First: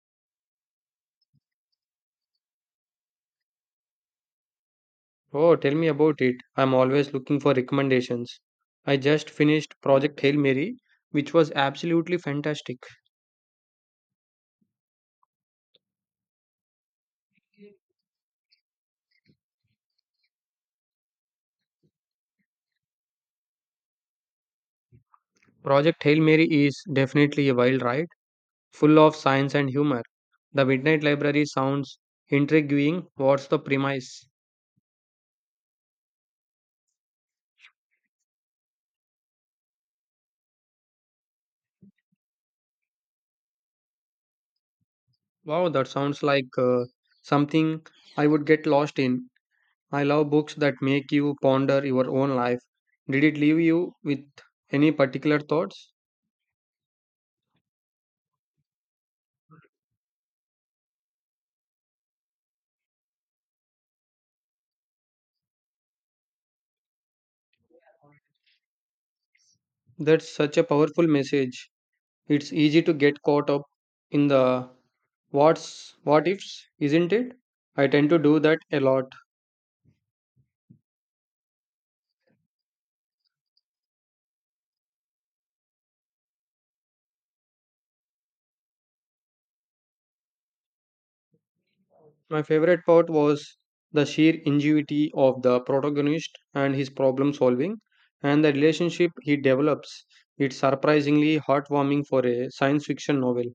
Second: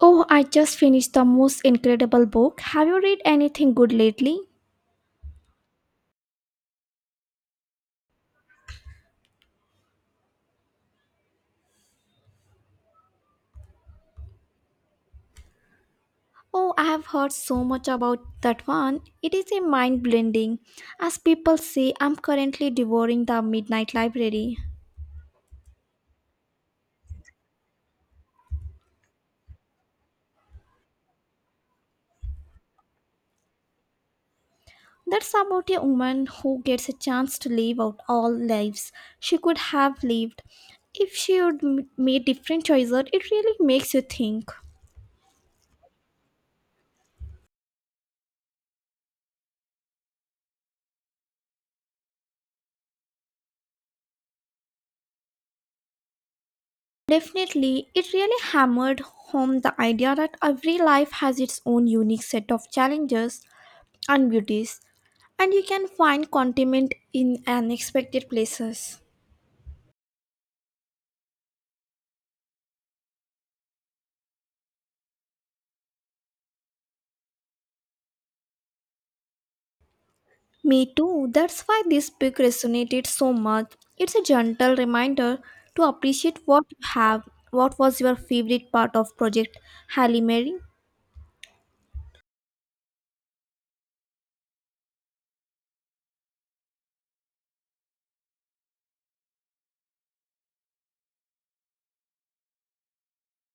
Oh, I just finished the most incredible book. Have you read anything good lately? Oh, tell me about it. I'm always looking for recommendations. I just finished Project Hail Mary, which was absolutely fantastic. Oh, I have heard so much about that one. It is a mind blending. As people say, I'm currently devouring The Midnight Library. Project Hail Mary is definitely a wild ride, full of science and humor. The Midnight Library sounds intriguing. What's the premise? That's about a woman who gets a chance to live out all lives she could have lived. If she would made different choices, it really makes you think. Wow, that sounds like something I would get lost in. I love books that make you ponder your own life. Did it leave you with any particular thoughts? Definitely, it really hammered home the idea that every life has its own unique set of challenges and beauties, and you can find contentment in unexpected places. That's such a powerful message. It's easy to get caught up in the what ifs, isn't it? I tend to do that a lot. Me too, that's why this book resonated so much. It's a gentle reminder to appreciate what you have. What was your favorite part of Project Halle Mary? My favorite part was the sheer ingenuity of the protagonist and his problem solving and the relationship he develops. It's surprisingly heartwarming for a science fiction novel.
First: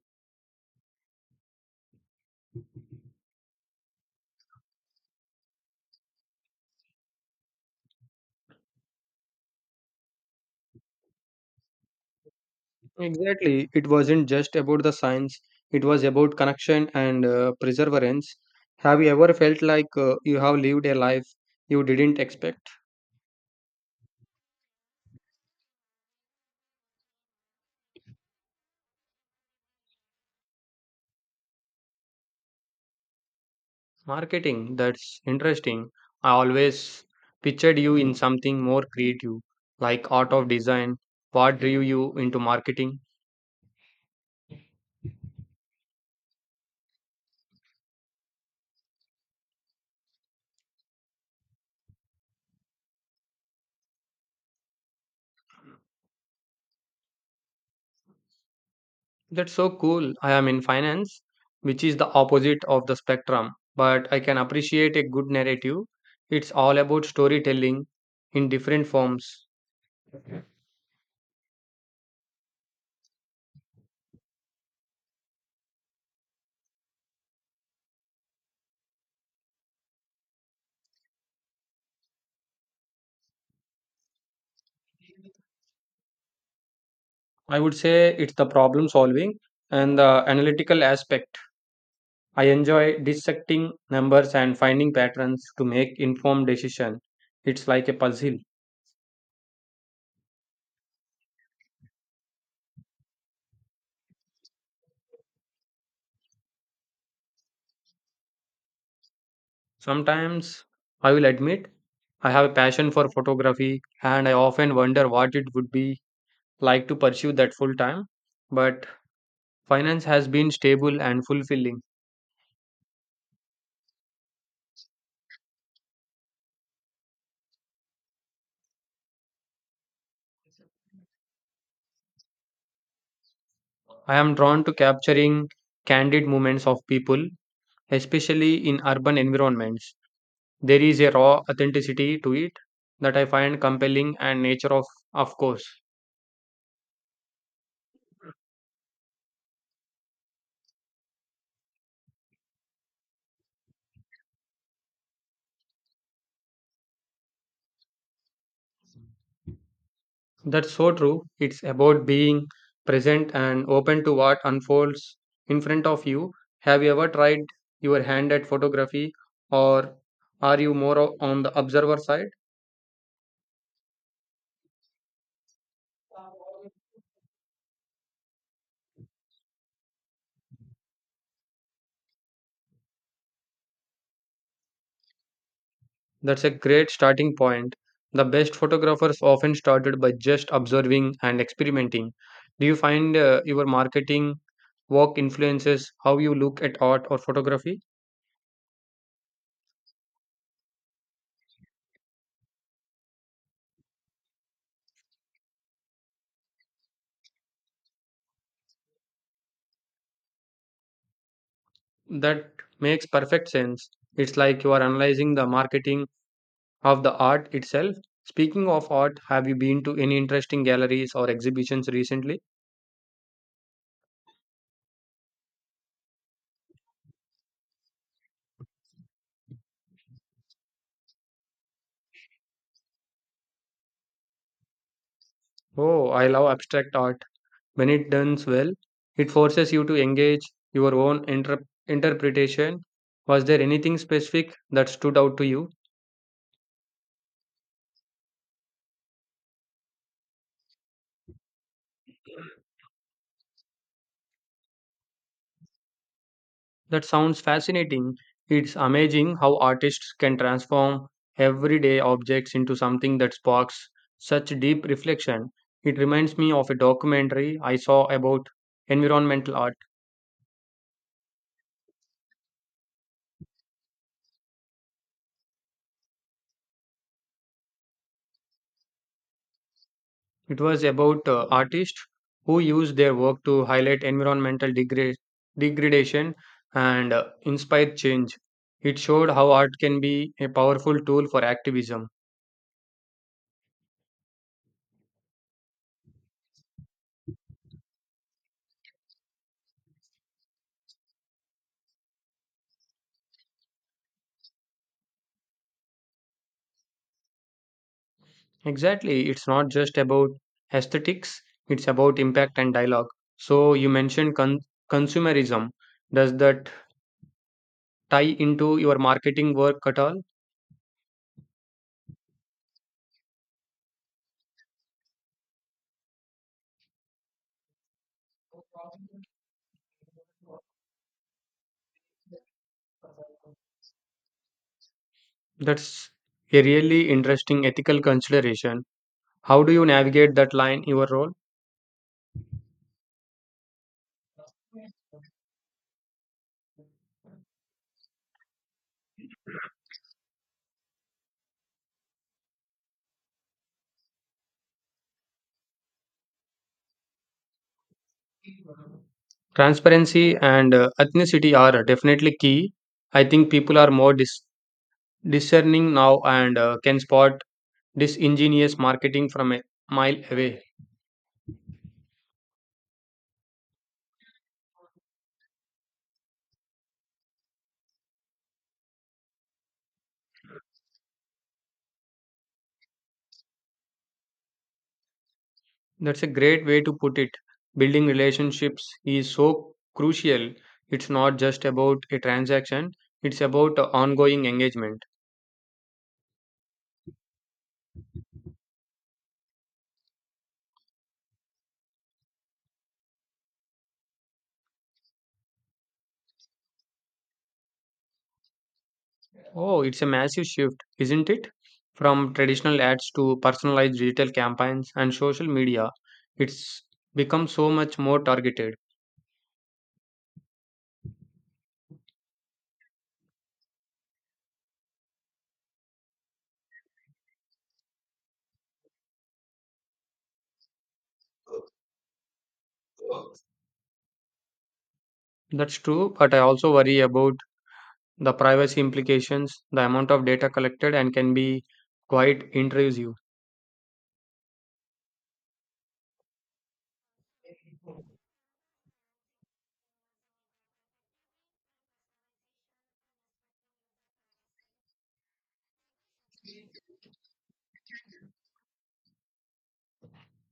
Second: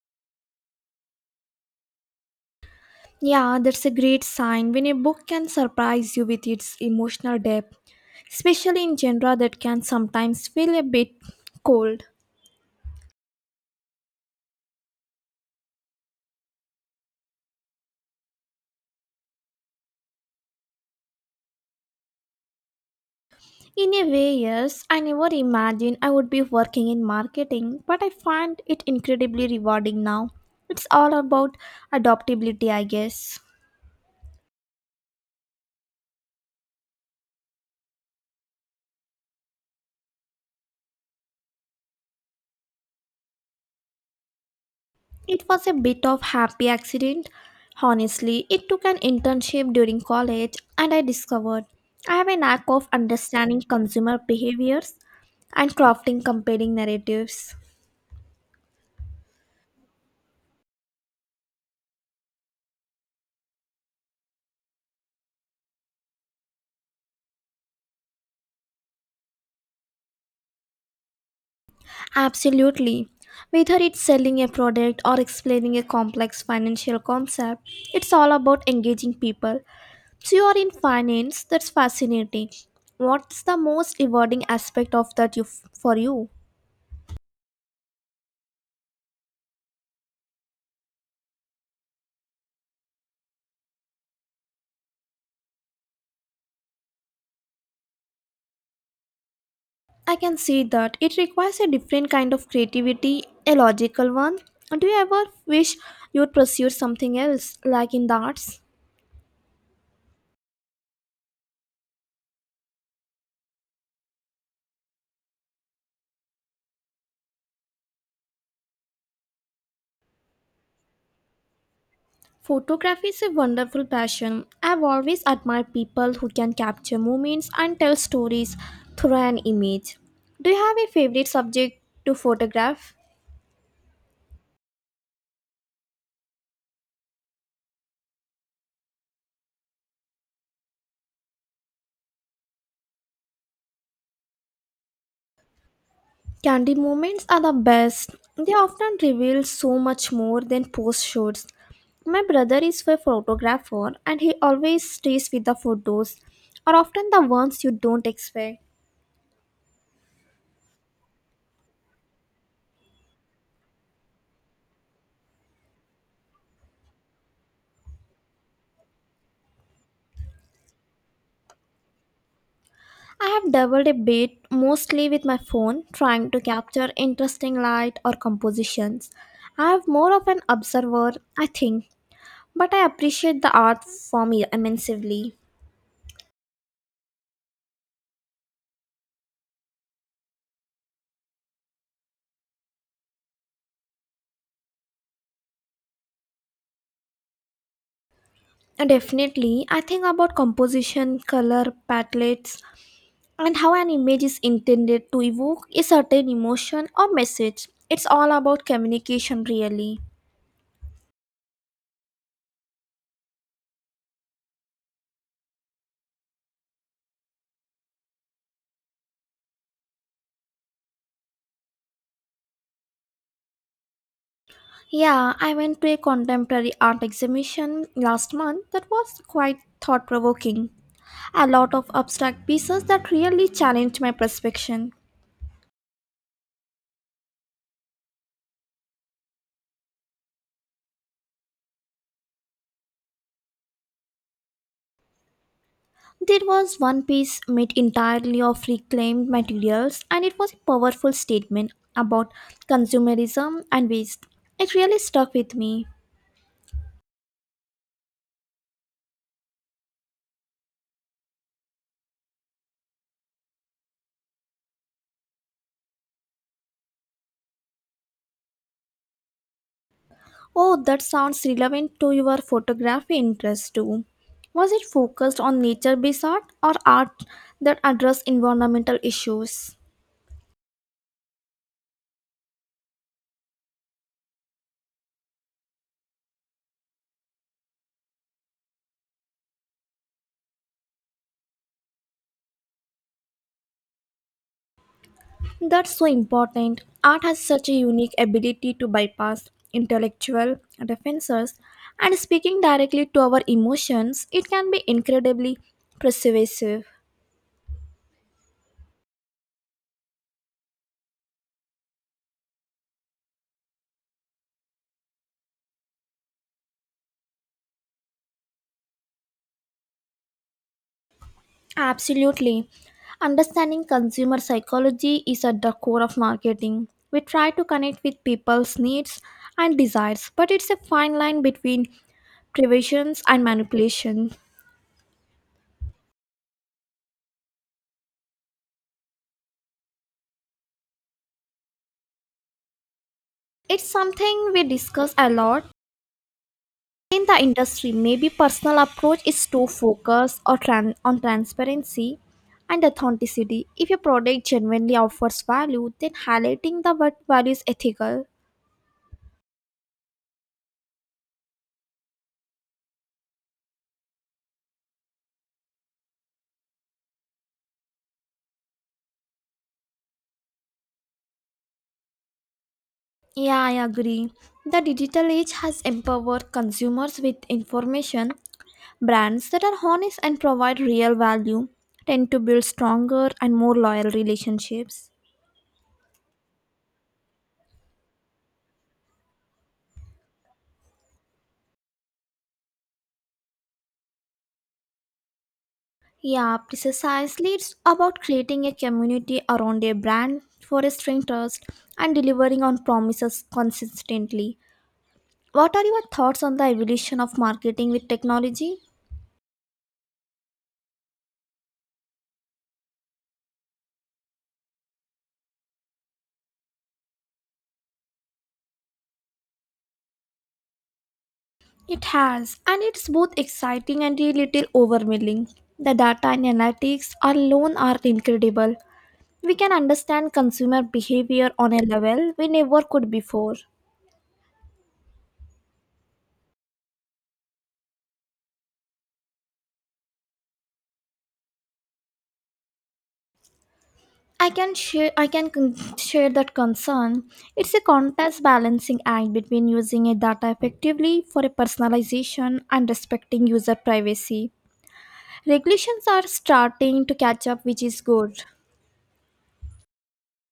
Yeah, that's a great sign when a book can surprise you with its emotional depth, especially in genre that can sometimes feel a bit cold. Exactly, it wasn't just about the science, it was about connection and perseverance. Have you ever felt like you have lived a life you didn't expect? In a way, yes, I never imagined I would be working in marketing, but I find it incredibly rewarding now. It's all about adaptability, I guess. Marketing, that's interesting. I always pictured you in something more creative, like art of design. What drew you into marketing? It was a bit of happy accident. Honestly, it took an internship during college and I discovered I have a knack of understanding consumer behaviors and crafting compelling narratives. That's so cool. I am in finance, which is the opposite of the spectrum, but I can appreciate a good narrative. It's all about storytelling in different forms. Absolutely. Whether it's selling a product or explaining a complex financial concept, it's all about engaging people. So, you are in finance, that's fascinating. What's the most rewarding aspect of that you, for you? I would say it's the problem solving and the analytical aspect. I enjoy dissecting numbers and finding patterns to make informed decisions. It's like a puzzle. I can see that it requires a different kind of creativity, a logical one. Do you ever wish you'd pursue something else, like in the arts? Sometimes I will admit I have a passion for photography and I often wonder what it would be like to pursue that full time. But finance has been stable and fulfilling. Photography is a wonderful passion. I've always admired people who can capture moments and tell stories through an image. Do you have a favorite subject to photograph? I am drawn to capturing candid moments of people, especially in urban environments. There is a raw authenticity to it that I find compelling and nature of course. Candy moments are the best. They often reveal so much more than post shoots. My brother is a photographer and he always stays with the photos, or often the ones you don't expect. That's so true. It's about being present and open to what unfolds in front of you. Have you ever tried your hand at photography or are you more on the observer side? I have dabbled a bit, mostly with my phone, trying to capture interesting light or compositions. I have more of an observer, I think, but I appreciate the art form immensely. That's a great starting point. The best photographers often started by just observing and experimenting. Do you find your marketing work influences how you look at art or photography? And definitely, I think about composition, color, palettes, and how an image is intended to evoke a certain emotion or message. It's all about communication, really. That makes perfect sense. It's like you are analyzing the marketing of the art itself. Speaking of art, have you been to any interesting galleries or exhibitions recently? Yeah, I went to a contemporary art exhibition last month that was quite thought provoking. A lot of abstract pieces that really challenged my perception. Oh, I love abstract art. When it done well, it forces you to engage your own interpretation. Was there anything specific that stood out to you? There was one piece made entirely of reclaimed materials, and it was a powerful statement about consumerism and waste. It really stuck with me. That sounds fascinating. It's amazing how artists can transform everyday objects into something that sparks such deep reflection. It reminds me of a documentary I saw about environmental art. Oh, that sounds relevant to your photography interest too. Was it focused on nature based art or art that addressed environmental issues? It was about artists who used their work to highlight environmental degradation and inspire change. It showed how art can be a powerful tool for activism. That's so important. Art has such a unique ability to bypass intellectual defenses and speaking directly to our emotions, it can be incredibly persuasive. Exactly, it's not just about aesthetics, it's about impact and dialogue. So, you mentioned consumerism. Does that tie into your marketing work at all? Absolutely. Understanding consumer psychology is at the core of marketing. We try to connect with people's needs and desires, but it's a fine line between privations and manipulation. That's a really interesting ethical consideration. How do you navigate that line, your role? It's something we discuss a lot in the industry, maybe personal approach is to focus or on transparency and authenticity. If your product genuinely offers value, then highlighting the word value is ethical. Transparency and ethnicity are definitely key. I think people are more discerning now and can spot disingenuous marketing from a mile away. Yeah, I agree. The digital age has empowered consumers with information. Brands that are honest and provide real value tend to build stronger and more loyal relationships. That's a great way to put it. Building relationships is so crucial. It's not just about a transaction, it's about ongoing engagement. Yeah, precisely. It's about creating a community around a brand, fostering trust, and delivering on promises consistently. What are your thoughts on the evolution of marketing with technology? Oh, it's a massive shift, isn't it? From traditional ads to personalized digital campaigns and social media, it's become so much more targeted. It has, and it's both exciting and a little overwhelming. The data and analytics alone are incredible. We can understand consumer behavior on a level we never could before. That's true, but I also worry about the privacy implications. The amount of data collected and can be quite intrusive. I can share I can con- share that concern. It's a contest balancing act between using a data effectively for a personalization and respecting user privacy. Regulations are starting to catch up which is good.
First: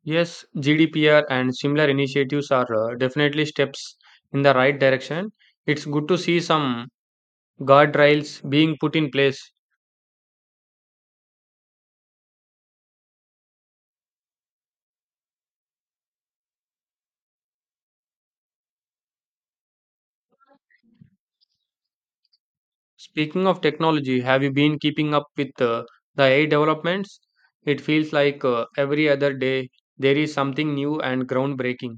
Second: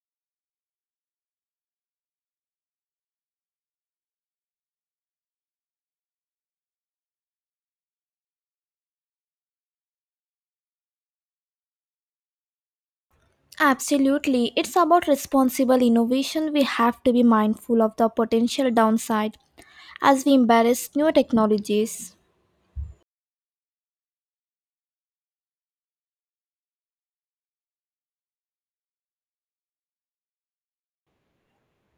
Yes, GDPR and similar initiatives are definitely steps in the right direction. It's good to see some guardrails being put in place. Absolutely. It's about responsible innovation. We have to be mindful of the potential downside as we embrace new technologies. Speaking of technology, have you been keeping up with the AI developments? It feels like every other day there is something new and groundbreaking.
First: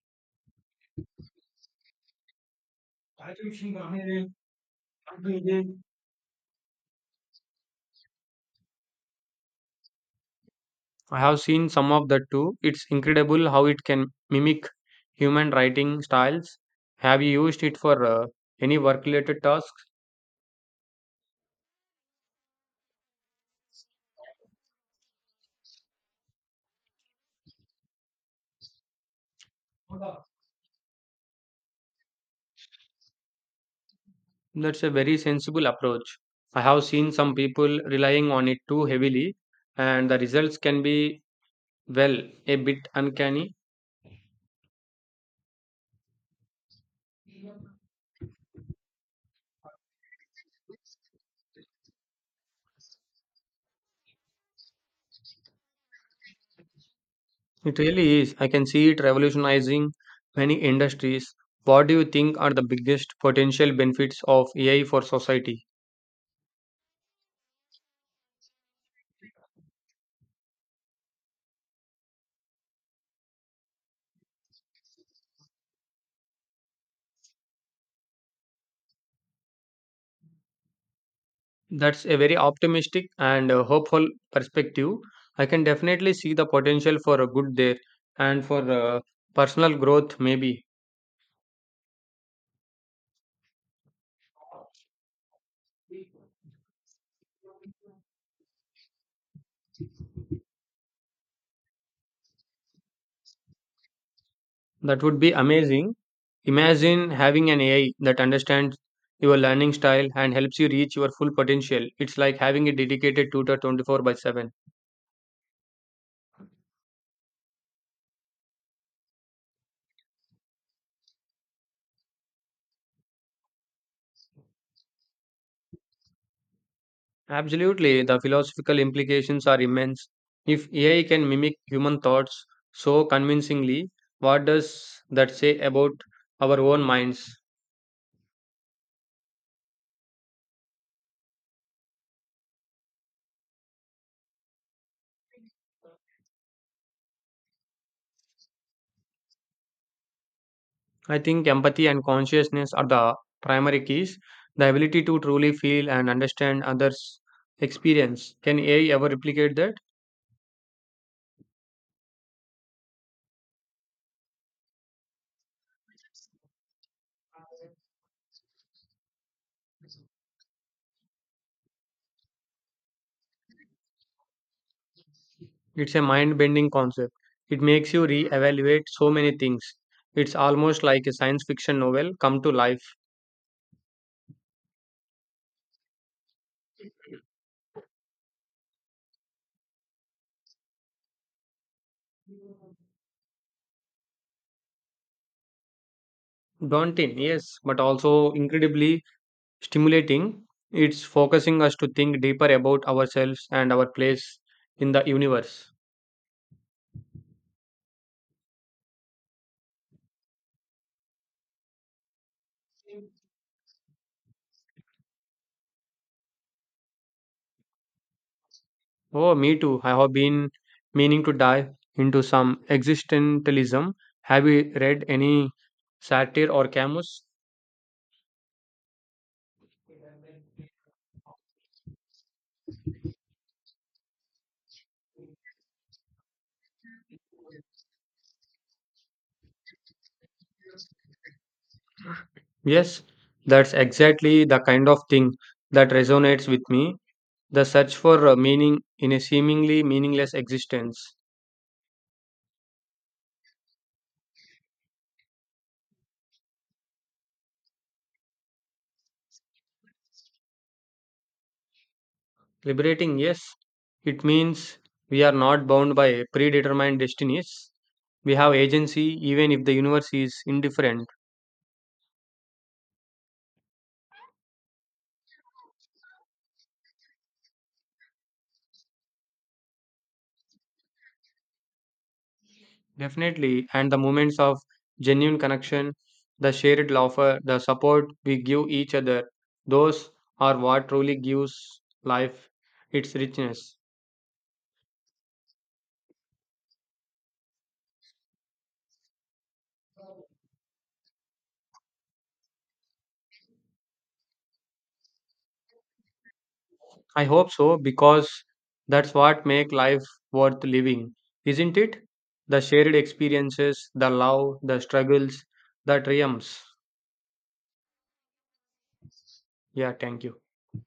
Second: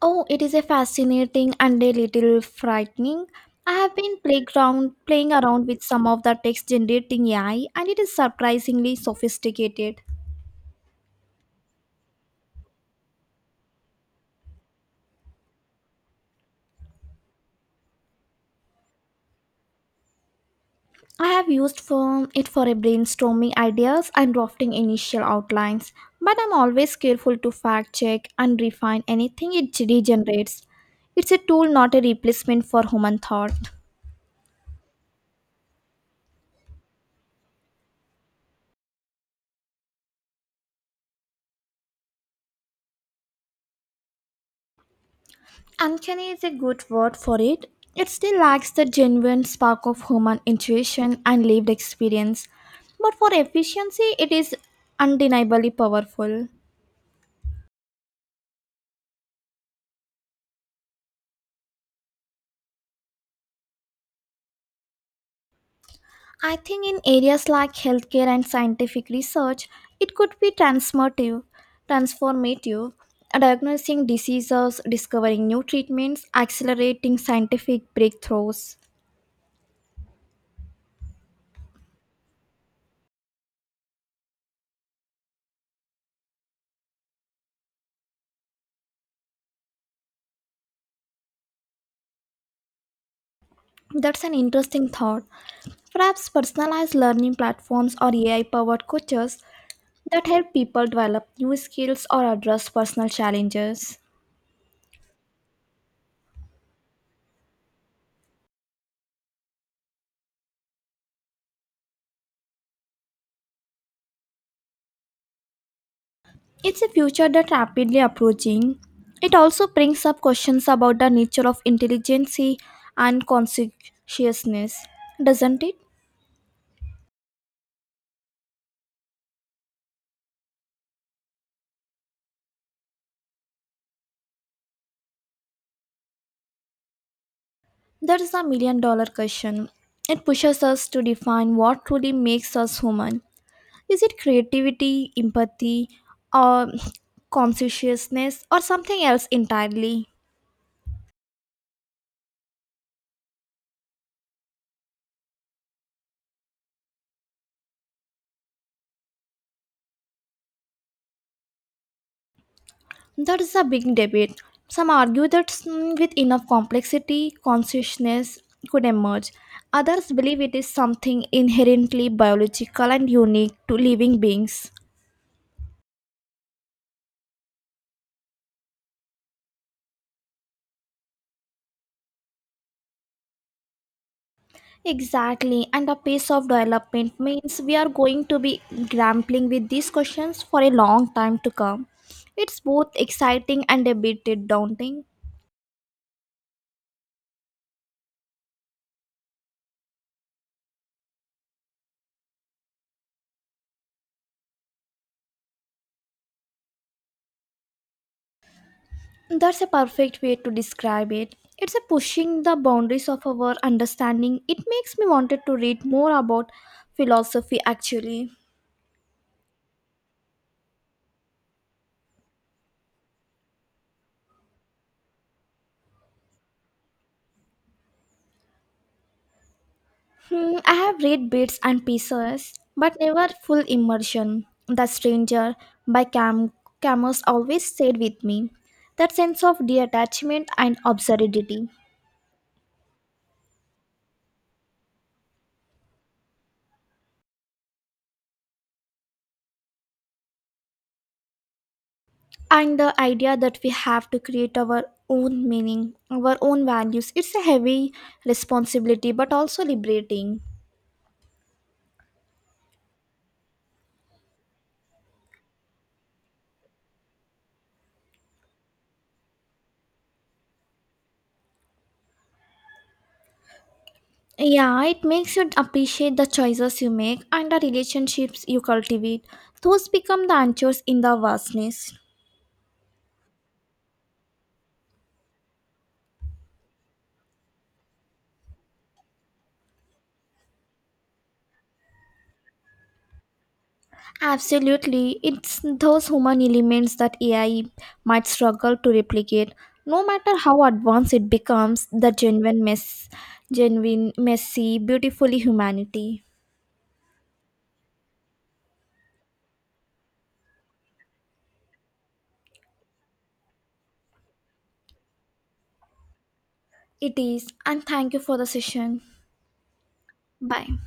Oh, it is a fascinating and a little frightening. I have been playground playing around with some of the text generating AI and it is surprisingly sophisticated. I have seen some of that too. It's incredible how it can mimic human writing styles. Have you used it for any work related tasks? I have used for it for a brainstorming ideas and drafting initial outlines, but I'm always careful to fact check and refine anything it regenerates. It's a tool not a replacement for human thought. That's a very sensible approach. I have seen some people relying on it too heavily, and the results can be, well, a bit uncanny. Uncanny is a good word for it. It still lacks the genuine spark of human intuition and lived experience, but for efficiency, it is undeniably powerful. It really is. I can see it revolutionizing many industries. What do you think are the biggest potential benefits of AI for society? I think in areas like healthcare and scientific research, it could be transformative, transformative, diagnosing diseases, discovering new treatments, accelerating scientific breakthroughs. That's a very optimistic and hopeful perspective. I can definitely see the potential for a good there and for personal growth, maybe. That's an interesting thought. Perhaps personalized learning platforms or AI powered coaches that help people develop new skills or address personal challenges. That would be amazing. Imagine having an AI that understands your learning style and helps you reach your full potential. It's like having a dedicated tutor 24 by 7. It's a future that's rapidly approaching. It also brings up questions about the nature of intelligence and conscientiousness, doesn't it? Absolutely, the philosophical implications are immense. If AI can mimic human thoughts so convincingly, what does that say about our own minds? That is a million-dollar question. It pushes us to define what truly makes us human. Is it creativity, empathy, or conscientiousness, or something else entirely? I think empathy and consciousness are the primary keys. The ability to truly feel and understand others' experience. Can AI ever replicate that? That is a big debate. Some argue that with enough complexity, consciousness could emerge. Others believe it is something inherently biological and unique to living beings. It's a mind bending concept. It makes you re evaluate so many things. It's almost like a science fiction novel come to life. Exactly, and the pace of development means we are going to be grappling with these questions for a long time to come. It's both exciting and a bit daunting. Daunting, yes, but also incredibly stimulating. It's focusing us to think deeper about ourselves and our place in the universe. That's a perfect way to describe it. It's a pushing the boundaries of our understanding. It makes me wanted to read more about philosophy actually. Oh, me too. I have been meaning to dive into some existentialism. Have you read any satire or Camus? Hmm, I have read bits and pieces, but never full immersion. The Stranger by Camus always stayed with me. That sense of detachment and absurdity, Yes, that's exactly the kind of thing that resonates with me. The search for meaning in a seemingly meaningless existence. and the idea that we have to create our own meaning, our own values. It's a heavy responsibility, but also liberating. Liberating, yes. It means we are not bound by predetermined destinies. We have agency even if the universe is indifferent. Yeah, it makes you appreciate the choices you make and the relationships you cultivate. Those become the anchors in the vastness. Definitely. And the moments of genuine connection, the shared laughter, the support we give each other, those are what truly gives life its richness. Absolutely, it's those human elements that AI might struggle to replicate. No matter how advanced it becomes, genuine, messy, beautifully humanity. I hope so because that's what make life worth living, isn't it? The shared experiences, the love, the struggles, the triumphs. It is, and thank you for the session. Yeah, thank you. Bye.